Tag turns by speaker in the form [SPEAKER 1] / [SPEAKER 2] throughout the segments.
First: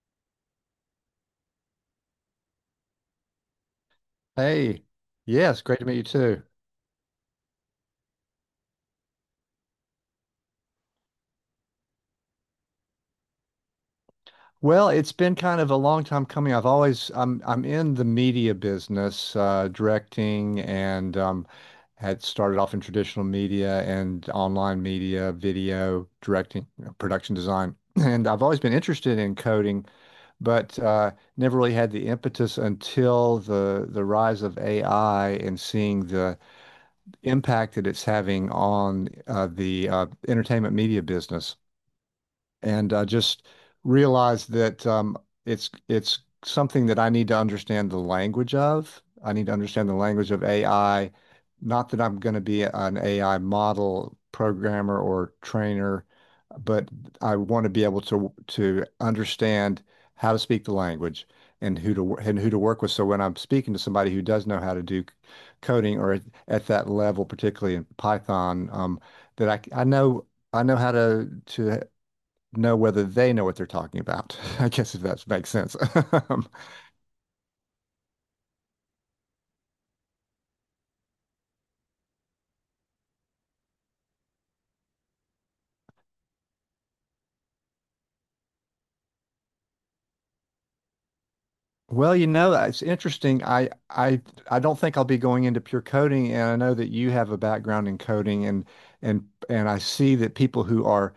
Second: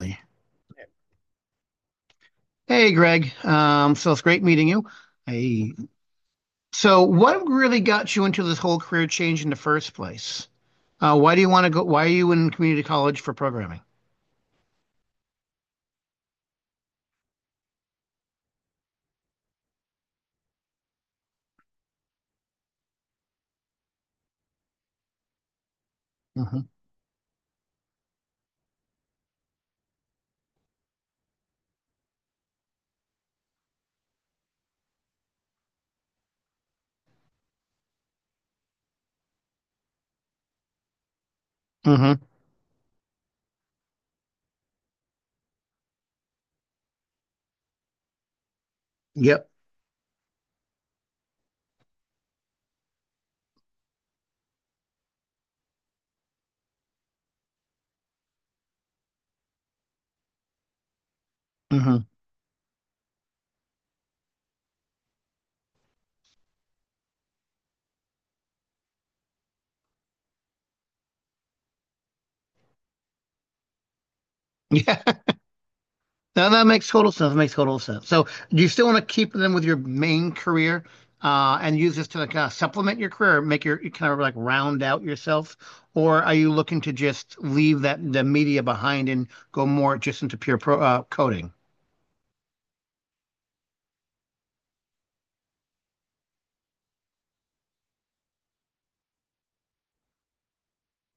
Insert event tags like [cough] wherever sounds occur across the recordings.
[SPEAKER 1] Exactly. Hey, Greg. So it's great meeting you.
[SPEAKER 2] Hey, yes,
[SPEAKER 1] I,
[SPEAKER 2] great to meet you too.
[SPEAKER 1] so what really got you into this whole career change in the first place? Why do you want to go? Why are you in community college for programming?
[SPEAKER 2] Well, it's been kind of a long time coming. I've always I'm in the media business, directing, and had started off in traditional media and online media, video directing,
[SPEAKER 1] hmm
[SPEAKER 2] you know, production design, [clears throat] and I've always been interested in coding, but never really had the impetus until the rise of AI and seeing the impact that it's having on the entertainment media business.
[SPEAKER 1] hmm
[SPEAKER 2] And just realized that it's something that I need to understand the language of. I need
[SPEAKER 1] Yep.
[SPEAKER 2] to understand the language of AI. Not that I'm going to be an AI model programmer or trainer, but I want to be able to understand how to speak the language and who
[SPEAKER 1] hmm
[SPEAKER 2] to and who to work with. So when I'm speaking to somebody who does know how to do coding or at that level, particularly in Python, that I know how to know whether they know what they're talking about. [laughs] I
[SPEAKER 1] [laughs]
[SPEAKER 2] guess
[SPEAKER 1] Yeah.
[SPEAKER 2] if that makes sense.
[SPEAKER 1] No, that makes total sense. That makes total sense. So, do you still want to keep them with your main career and use this to like kind of supplement your career, or make your kind of like round out yourself, or are you looking to just leave that the media behind and go more just into pure coding?
[SPEAKER 2] [laughs] Well, it's interesting. I don't think I'll be going into pure coding, and I know that you have a background in coding, and I see that people who are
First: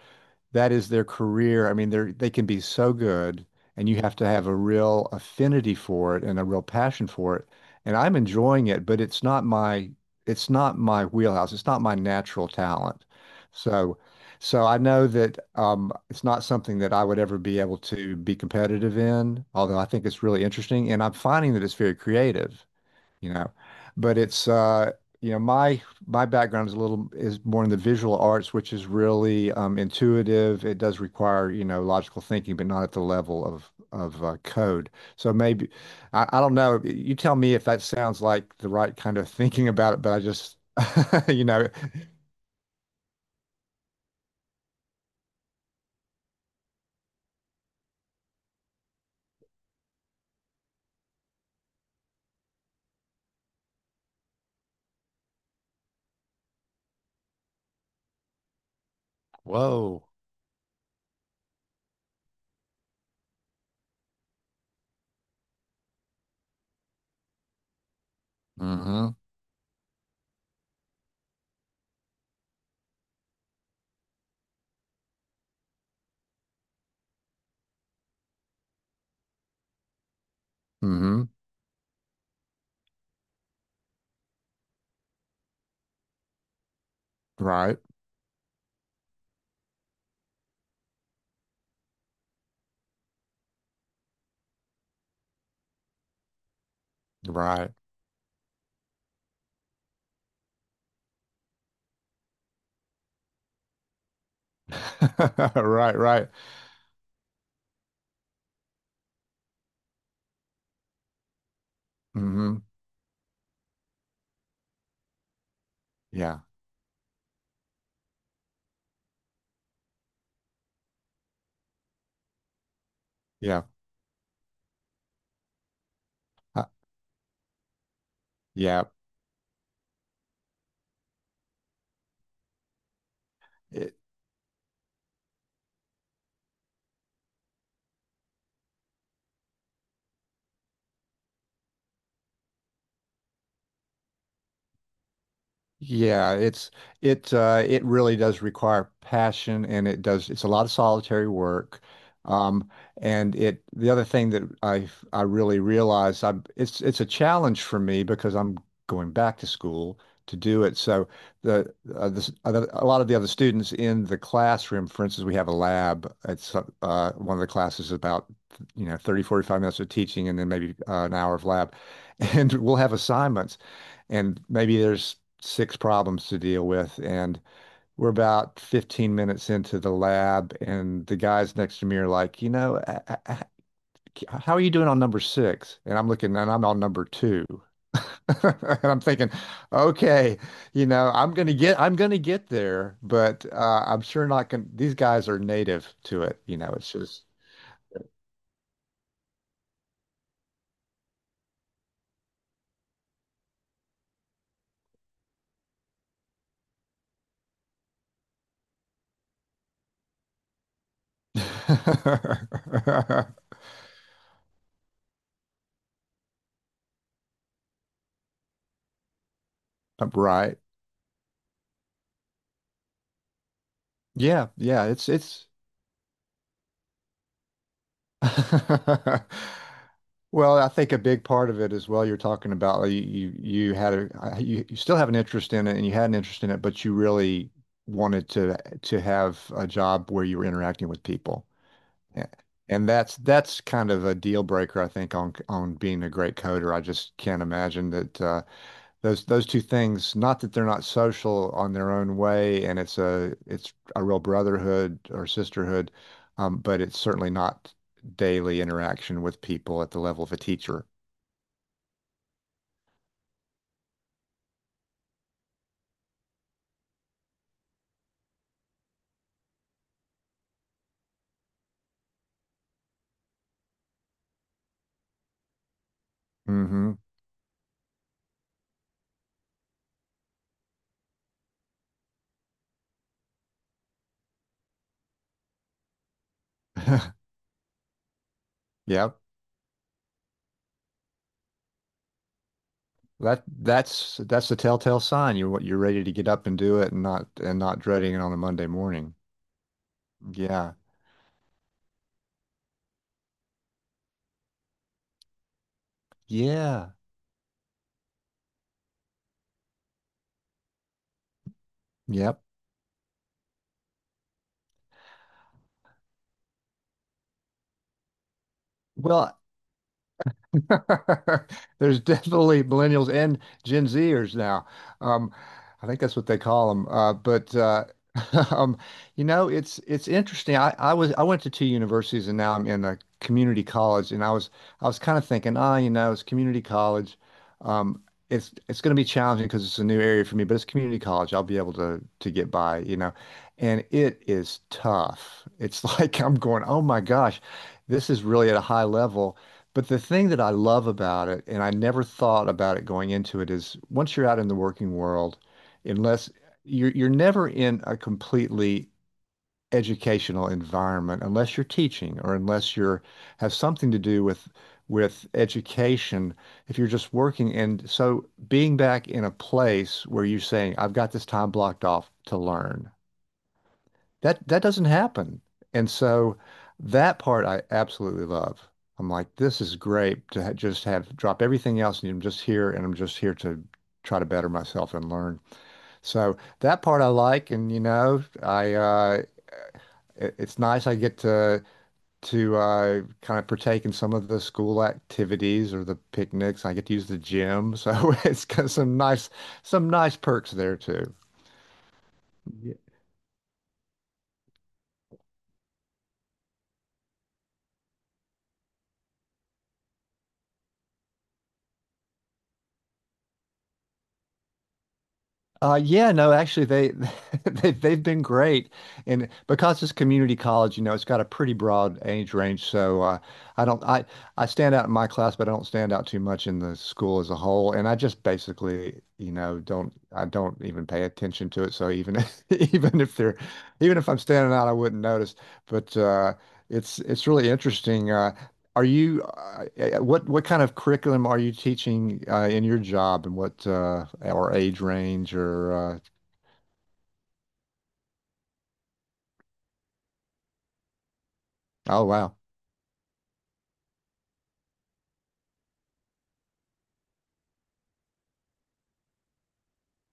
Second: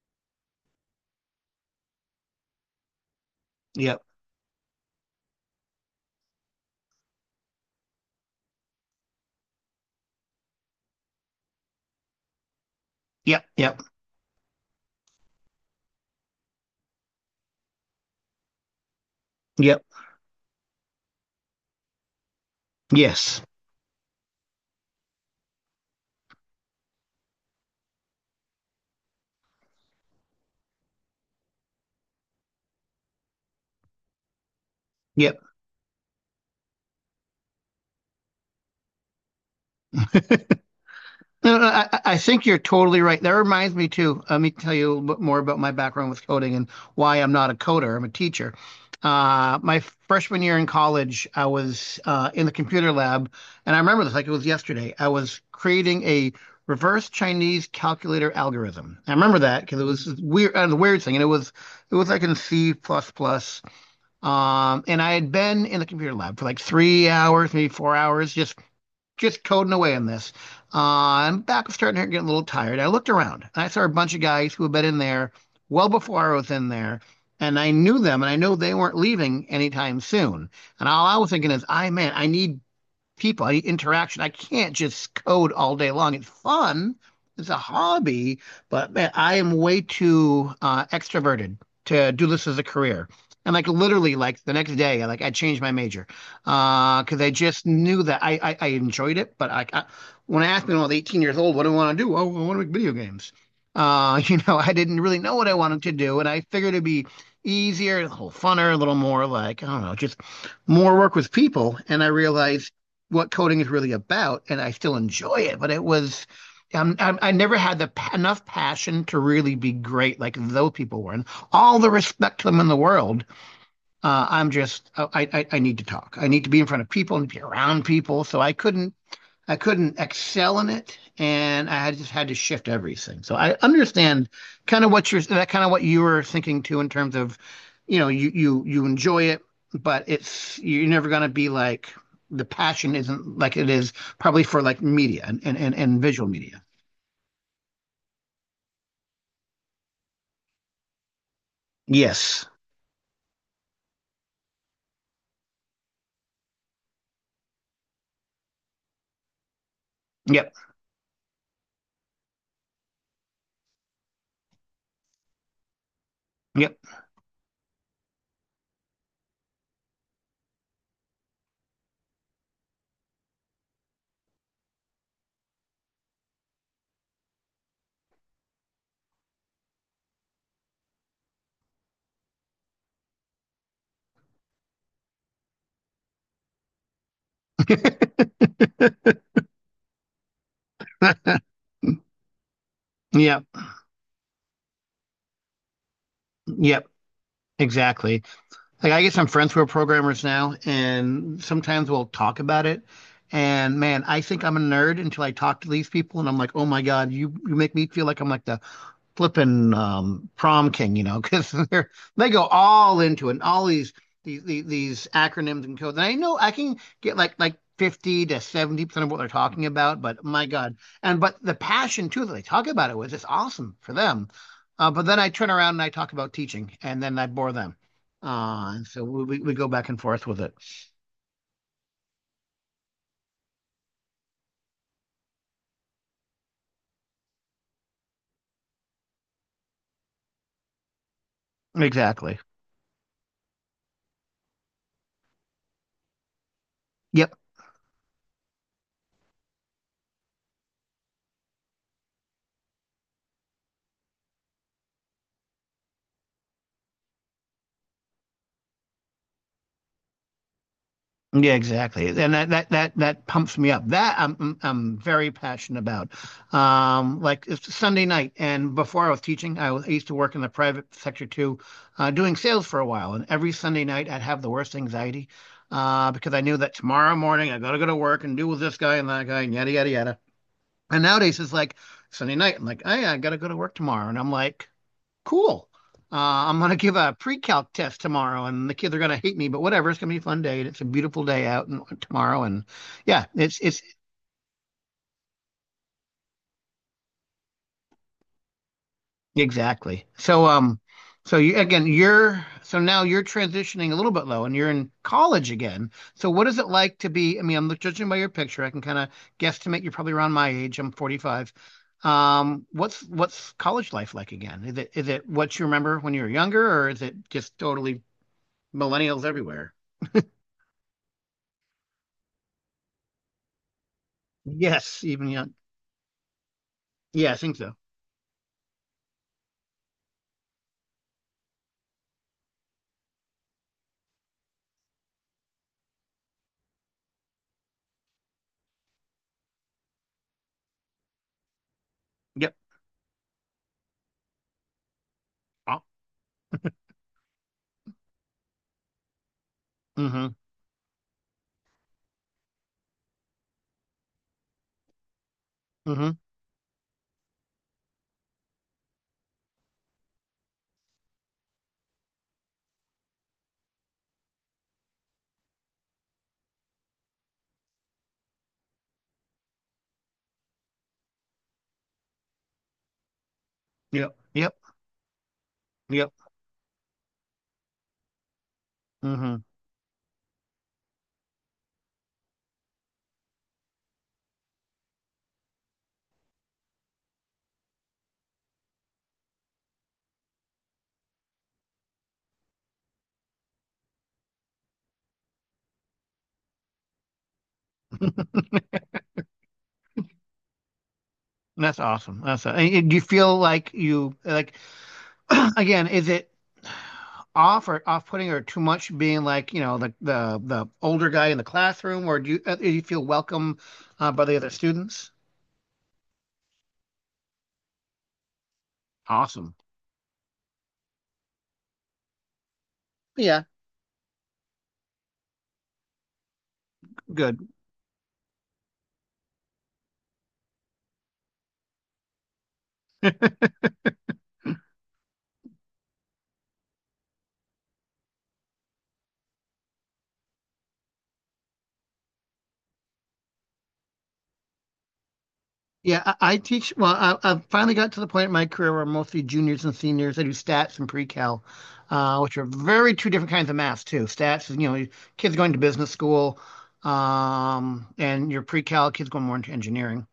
[SPEAKER 2] that is their career. I mean, they can be so good, and you
[SPEAKER 1] Yep.
[SPEAKER 2] have to have a real affinity for it and a real passion for it. And I'm enjoying it, but it's not my wheelhouse. It's not my natural talent.
[SPEAKER 1] Yep. Yep.
[SPEAKER 2] So so I know that it's not something that I would ever be able to be competitive in, although
[SPEAKER 1] Yep.
[SPEAKER 2] I think it's really interesting, and I'm finding that it's very creative you
[SPEAKER 1] Yes.
[SPEAKER 2] know. But it's my background is a little is more in the visual arts, which is really intuitive. It does require, you know, logical thinking, but not at the level of code. So
[SPEAKER 1] Yep.
[SPEAKER 2] maybe I don't know. You tell me if that sounds like the right kind of [laughs] thinking about it, but I just, [laughs] you
[SPEAKER 1] No, no,
[SPEAKER 2] know,
[SPEAKER 1] I think you're totally right. That reminds me too. Let me tell you a little bit more about my background with coding and why I'm not a coder. I'm a teacher. My freshman year in college, I was in the computer lab, and I remember this like it was yesterday. I was creating a reverse Chinese calculator algorithm. I remember that because it
[SPEAKER 2] whoa.
[SPEAKER 1] was weird, and it was like in C++. Plus plus. And I had been in the computer lab for like 3 hours, maybe 4 hours, just
[SPEAKER 2] Mm-hmm.
[SPEAKER 1] just coding away on this. Am back was starting to get a little tired. I looked around and I saw a bunch of guys who had been in there well before I was in there. And I knew them and I know they weren't leaving anytime soon. And all I
[SPEAKER 2] Mm-hmm.
[SPEAKER 1] was thinking is, I man, I need people. I need interaction. I can't just code all day long. It's fun. It's a
[SPEAKER 2] Right.
[SPEAKER 1] hobby, but man, I am way too extroverted to do this as a career. And like literally, like the next day, I changed my major because I just
[SPEAKER 2] Right.
[SPEAKER 1] knew that I enjoyed it. But I When I asked me when I was 18 years old, what do I want to do? Oh, I want to make video games. [laughs] You know, I didn't really know what I
[SPEAKER 2] [laughs]
[SPEAKER 1] wanted to
[SPEAKER 2] Right.
[SPEAKER 1] do, and
[SPEAKER 2] Right.
[SPEAKER 1] I figured it'd be easier, a little funner, a little more like I don't know, just more work with people. And I
[SPEAKER 2] Mm-hmm.
[SPEAKER 1] realized what coding is really about, and I still enjoy it, but it was.
[SPEAKER 2] Yeah.
[SPEAKER 1] I never had the enough passion to really be great like those people were, and all the respect to them in the world.
[SPEAKER 2] Yeah.
[SPEAKER 1] I'm just oh, I need to talk. I need to be
[SPEAKER 2] Uh,
[SPEAKER 1] in front of people and be around people. So I couldn't excel in it, and I just had to shift everything. So I
[SPEAKER 2] yeah.
[SPEAKER 1] understand kind of what you're that kind of what you were thinking too in terms of, you know, you enjoy it, but it's you're never gonna be like the passion isn't like it is probably for like media and visual
[SPEAKER 2] Yeah,
[SPEAKER 1] media.
[SPEAKER 2] it really does require passion and it's a lot of solitary work.
[SPEAKER 1] Yes.
[SPEAKER 2] Um and it the other thing that I really realized I it's a challenge for me because I'm going back to school to
[SPEAKER 1] Yep.
[SPEAKER 2] do it. So a lot of the other students in the classroom, for instance, we have a lab. It's
[SPEAKER 1] Yep.
[SPEAKER 2] one of the classes about 30-45 minutes of teaching and then maybe an hour of lab. [laughs] And we'll have assignments and maybe there's six problems to deal with. And we're about 15 minutes into the lab, and the guys next to me are like, how are you doing on number six? And I'm looking, and I'm on number two. [laughs]
[SPEAKER 1] [laughs]
[SPEAKER 2] And I'm thinking, okay, you know, I'm gonna get there,
[SPEAKER 1] Yep.
[SPEAKER 2] but I'm sure not gonna. These guys are native to it, you know.
[SPEAKER 1] Yep.
[SPEAKER 2] It's just
[SPEAKER 1] Exactly. Like I get some friends who are programmers now, and sometimes we'll talk about it. And man, I think I'm a nerd until I talk to these people, and I'm like, oh my God, you make me feel like I'm like the flipping prom king, you know, [laughs] because they're
[SPEAKER 2] [laughs]
[SPEAKER 1] they go all into it, and all these these, acronyms and codes. And I know I can get like 50 to 70% of what they're talking about, but my
[SPEAKER 2] right.
[SPEAKER 1] God, and but the passion too that they talk about it was just awesome for them.
[SPEAKER 2] Yeah, yeah.
[SPEAKER 1] But then I
[SPEAKER 2] It's
[SPEAKER 1] turn around and I talk about teaching, and then I bore them. And so we go back and
[SPEAKER 2] [laughs]
[SPEAKER 1] forth with it.
[SPEAKER 2] Well, I think a big part of it as well, you're talking about like, you had a you, you still have an interest in it and you had an interest in it, but you really wanted to have a job where you were interacting with people. A-
[SPEAKER 1] Exactly.
[SPEAKER 2] And that's kind of a deal breaker, I think, on being a great coder. I just
[SPEAKER 1] Yep.
[SPEAKER 2] can't imagine that those two things, not that they're not social on their own way, and it's a real brotherhood or sisterhood, but it's certainly not daily interaction with people at the level of a teacher.
[SPEAKER 1] Yeah, exactly, and that that pumps me up. That I'm mm, I'm very passionate about. Like it's Sunday night, and before I was teaching, I used to work in the private sector too, doing sales for a while. And every Sunday night, I'd have the worst anxiety, because I knew that
[SPEAKER 2] Hmm.
[SPEAKER 1] tomorrow morning I gotta go to work and deal with this guy and that guy and yada yada yada. And nowadays it's like Sunday night. I'm like, oh, yeah, I gotta go to work tomorrow, and I'm like. Cool. Uh, I'm gonna give a
[SPEAKER 2] [laughs]
[SPEAKER 1] pre-calc test tomorrow, and the kids are gonna
[SPEAKER 2] Yep.
[SPEAKER 1] hate me, but whatever. It's gonna be a fun day, and it's a beautiful day out and tomorrow, and yeah,
[SPEAKER 2] That
[SPEAKER 1] it's
[SPEAKER 2] that's that's the telltale sign. You're ready to get up and do it and not dreading it on a Monday morning.
[SPEAKER 1] exactly. So
[SPEAKER 2] Yeah.
[SPEAKER 1] so you again, you're so now you're transitioning a little bit low, and you're in college again. So what is it
[SPEAKER 2] Yeah.
[SPEAKER 1] like to be? I mean, I'm judging by your picture, I can kind of guesstimate you're probably around my age. I'm 45.
[SPEAKER 2] Yep.
[SPEAKER 1] What's college life like again? Is it what you remember when you were younger, or is it just totally millennials
[SPEAKER 2] Well,
[SPEAKER 1] everywhere?
[SPEAKER 2] [laughs] there's definitely millennials and Gen Zers now.
[SPEAKER 1] Yes, even
[SPEAKER 2] Um,
[SPEAKER 1] young.
[SPEAKER 2] I think that's what they call them. Uh,
[SPEAKER 1] Yeah, I
[SPEAKER 2] but
[SPEAKER 1] think so.
[SPEAKER 2] uh, [laughs] um, it's interesting. I went to two universities and now I'm in a community college, and I was kind of thinking, ah, you know, it's community college. Um, it's going to be challenging because it's a new area for me, but it's community college. I'll be able to get
[SPEAKER 1] Yep.
[SPEAKER 2] by, you know. And it is tough.
[SPEAKER 1] Oh,
[SPEAKER 2] It's [laughs] like I'm going, oh my gosh, this is really at a high level. But the
[SPEAKER 1] mm-hmm.
[SPEAKER 2] thing that I love about it, and I never thought about it going into it, is once you're out in the working world,
[SPEAKER 1] Mm-hmm.
[SPEAKER 2] unless you're never in a completely educational environment, unless you're teaching or unless you're have something to do with education, if you're just working. And so being back in a place where you're saying, I've got this time blocked off to learn
[SPEAKER 1] Yep.
[SPEAKER 2] that
[SPEAKER 1] Yep.
[SPEAKER 2] that doesn't happen. And
[SPEAKER 1] Yep.
[SPEAKER 2] so that part I absolutely love. I'm like,
[SPEAKER 1] Mm-hmm.
[SPEAKER 2] this is great to ha just have drop everything else and I'm just here and I'm just here to try to better myself and learn. So that part I like, and you know, it's nice I get to kind of partake in some of the school activities or the picnics. I get to use the gym. So [laughs] it's got some nice perks there too.
[SPEAKER 1] That's awesome. That's a- and do you feel like you like [clears throat] again, is it off or off-putting or too much being like, you know, the older guy in the classroom or do you feel welcome by the other students?
[SPEAKER 2] Yeah, no, actually, they [laughs] they've been great, and
[SPEAKER 1] Awesome.
[SPEAKER 2] because it's community college, you know, it's got a pretty broad age range. So
[SPEAKER 1] Yeah,
[SPEAKER 2] I don't I stand out in my class, but I don't stand out too much in the school as a
[SPEAKER 1] good.
[SPEAKER 2] whole. And I just basically, you know, don't I don't even pay attention to it. So even [laughs] even if they're even if I'm standing out, I wouldn't notice. But it's really interesting. Are you what kind of curriculum are you teaching in your job, and what or age range, or
[SPEAKER 1] Yeah, I teach. Well, I've finally got to the point in my career where I'm mostly juniors and seniors. I do stats and pre-cal,
[SPEAKER 2] oh wow.
[SPEAKER 1] which are very two different kinds of math too. Stats is, you know, kids going to business school, and your pre-cal kids going more into engineering.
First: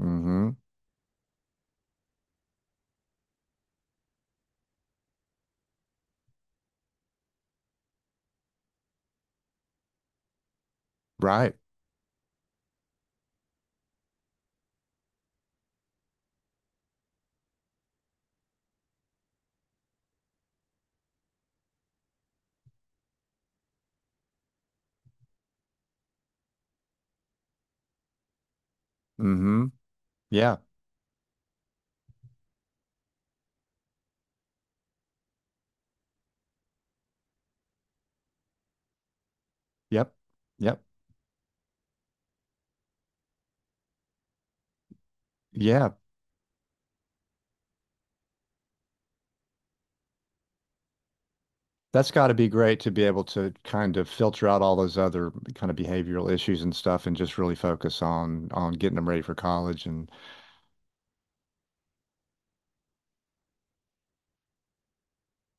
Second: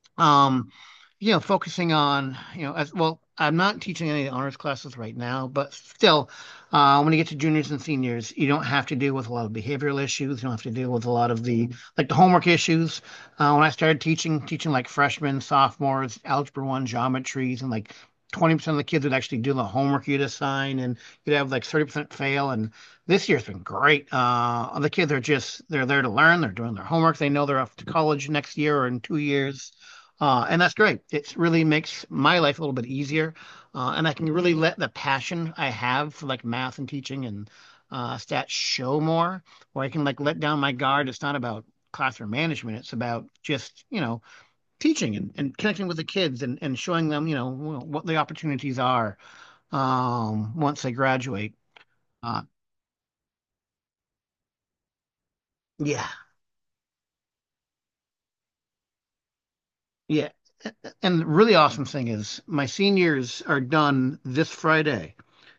[SPEAKER 2] Mm-hmm.
[SPEAKER 1] Um, you know, focusing on, you know, as well, I'm not teaching any honors classes right now, but still, when you get to juniors and seniors, you don't have to deal with a lot of behavioral issues. You don't have to deal with a lot of
[SPEAKER 2] Right.
[SPEAKER 1] the homework issues. When I started teaching like freshmen, sophomores, algebra one, geometries, and like 20% of the kids would actually do the homework you'd assign, and you'd have like 30% fail. And this year's been great. The kids are just they're there to learn. They're doing their homework. They know they're off to college next year or in two
[SPEAKER 2] Mm-hmm.
[SPEAKER 1] years.
[SPEAKER 2] Yeah.
[SPEAKER 1] And that's great. It really makes my life a little bit easier. And I can really let the passion I have for like math and teaching and stats show more, or I can
[SPEAKER 2] Yep.
[SPEAKER 1] like let down my
[SPEAKER 2] Yep.
[SPEAKER 1] guard. It's not about classroom management. It's about just, you know, teaching and connecting
[SPEAKER 2] Yeah.
[SPEAKER 1] with the kids and showing them, you know, what the opportunities are once they graduate.
[SPEAKER 2] That's got to
[SPEAKER 1] Uh,
[SPEAKER 2] be great to be able to kind of filter out all those other kind of
[SPEAKER 1] yeah.
[SPEAKER 2] behavioral issues and stuff and just really focus on getting them ready for college and
[SPEAKER 1] Yeah. And the really awesome thing is my seniors are done this Friday.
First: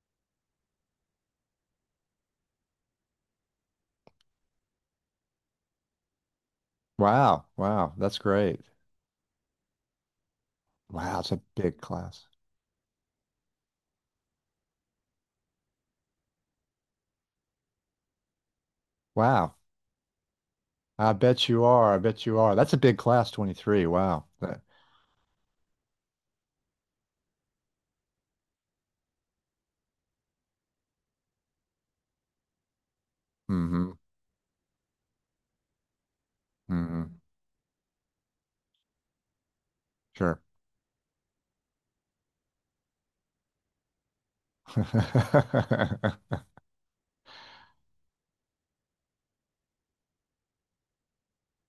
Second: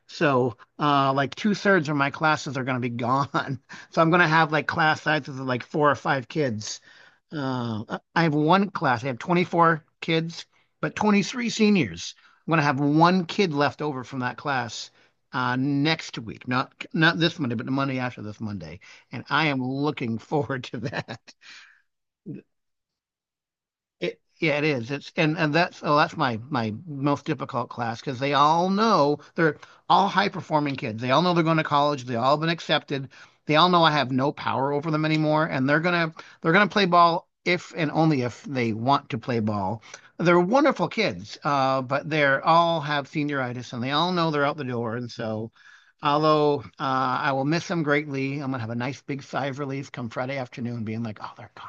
[SPEAKER 1] So like two-thirds of my classes are gonna be gone. [laughs] So I'm gonna have like class sizes of like four or five kids.
[SPEAKER 2] wow. Wow. That's
[SPEAKER 1] I have
[SPEAKER 2] great.
[SPEAKER 1] one class, I have 24 kids, but
[SPEAKER 2] Wow, it's a
[SPEAKER 1] 23
[SPEAKER 2] big
[SPEAKER 1] seniors.
[SPEAKER 2] class.
[SPEAKER 1] I'm gonna have one kid left over from that class next week. Not this Monday, but the Monday after this Monday. And I
[SPEAKER 2] Wow.
[SPEAKER 1] am looking forward to
[SPEAKER 2] I
[SPEAKER 1] that.
[SPEAKER 2] bet you are. I bet you are. That's a big class, 23.
[SPEAKER 1] It,
[SPEAKER 2] Wow.
[SPEAKER 1] yeah, it is. It's and that's oh, that's my most difficult class because they all know they're all high performing kids. They all know they're going to college. They all been accepted. They all know I
[SPEAKER 2] Mm-hmm.
[SPEAKER 1] have no power over them anymore, and they're gonna play
[SPEAKER 2] Mm-hmm.
[SPEAKER 1] ball if and only if they want to play ball. They're
[SPEAKER 2] Sure.
[SPEAKER 1] wonderful kids, but they're all have senioritis, and they all know they're out the door. And so,
[SPEAKER 2] [laughs]
[SPEAKER 1] although I will miss them greatly, I'm gonna have a nice big sigh of relief come Friday afternoon, being like, oh, they're gone.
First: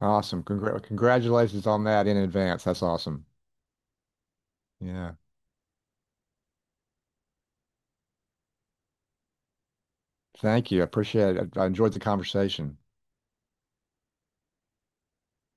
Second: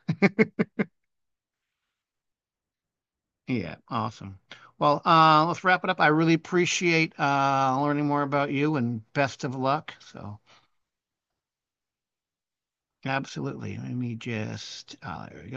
[SPEAKER 2] Awesome. Congratulations on that in advance. That's awesome.
[SPEAKER 1] Yeah, awesome. Well,
[SPEAKER 2] Yeah.
[SPEAKER 1] let's wrap it up. I really appreciate learning more about you and best of luck. So,
[SPEAKER 2] Thank you. I appreciate it. I enjoyed the conversation.
[SPEAKER 1] absolutely. Let me just,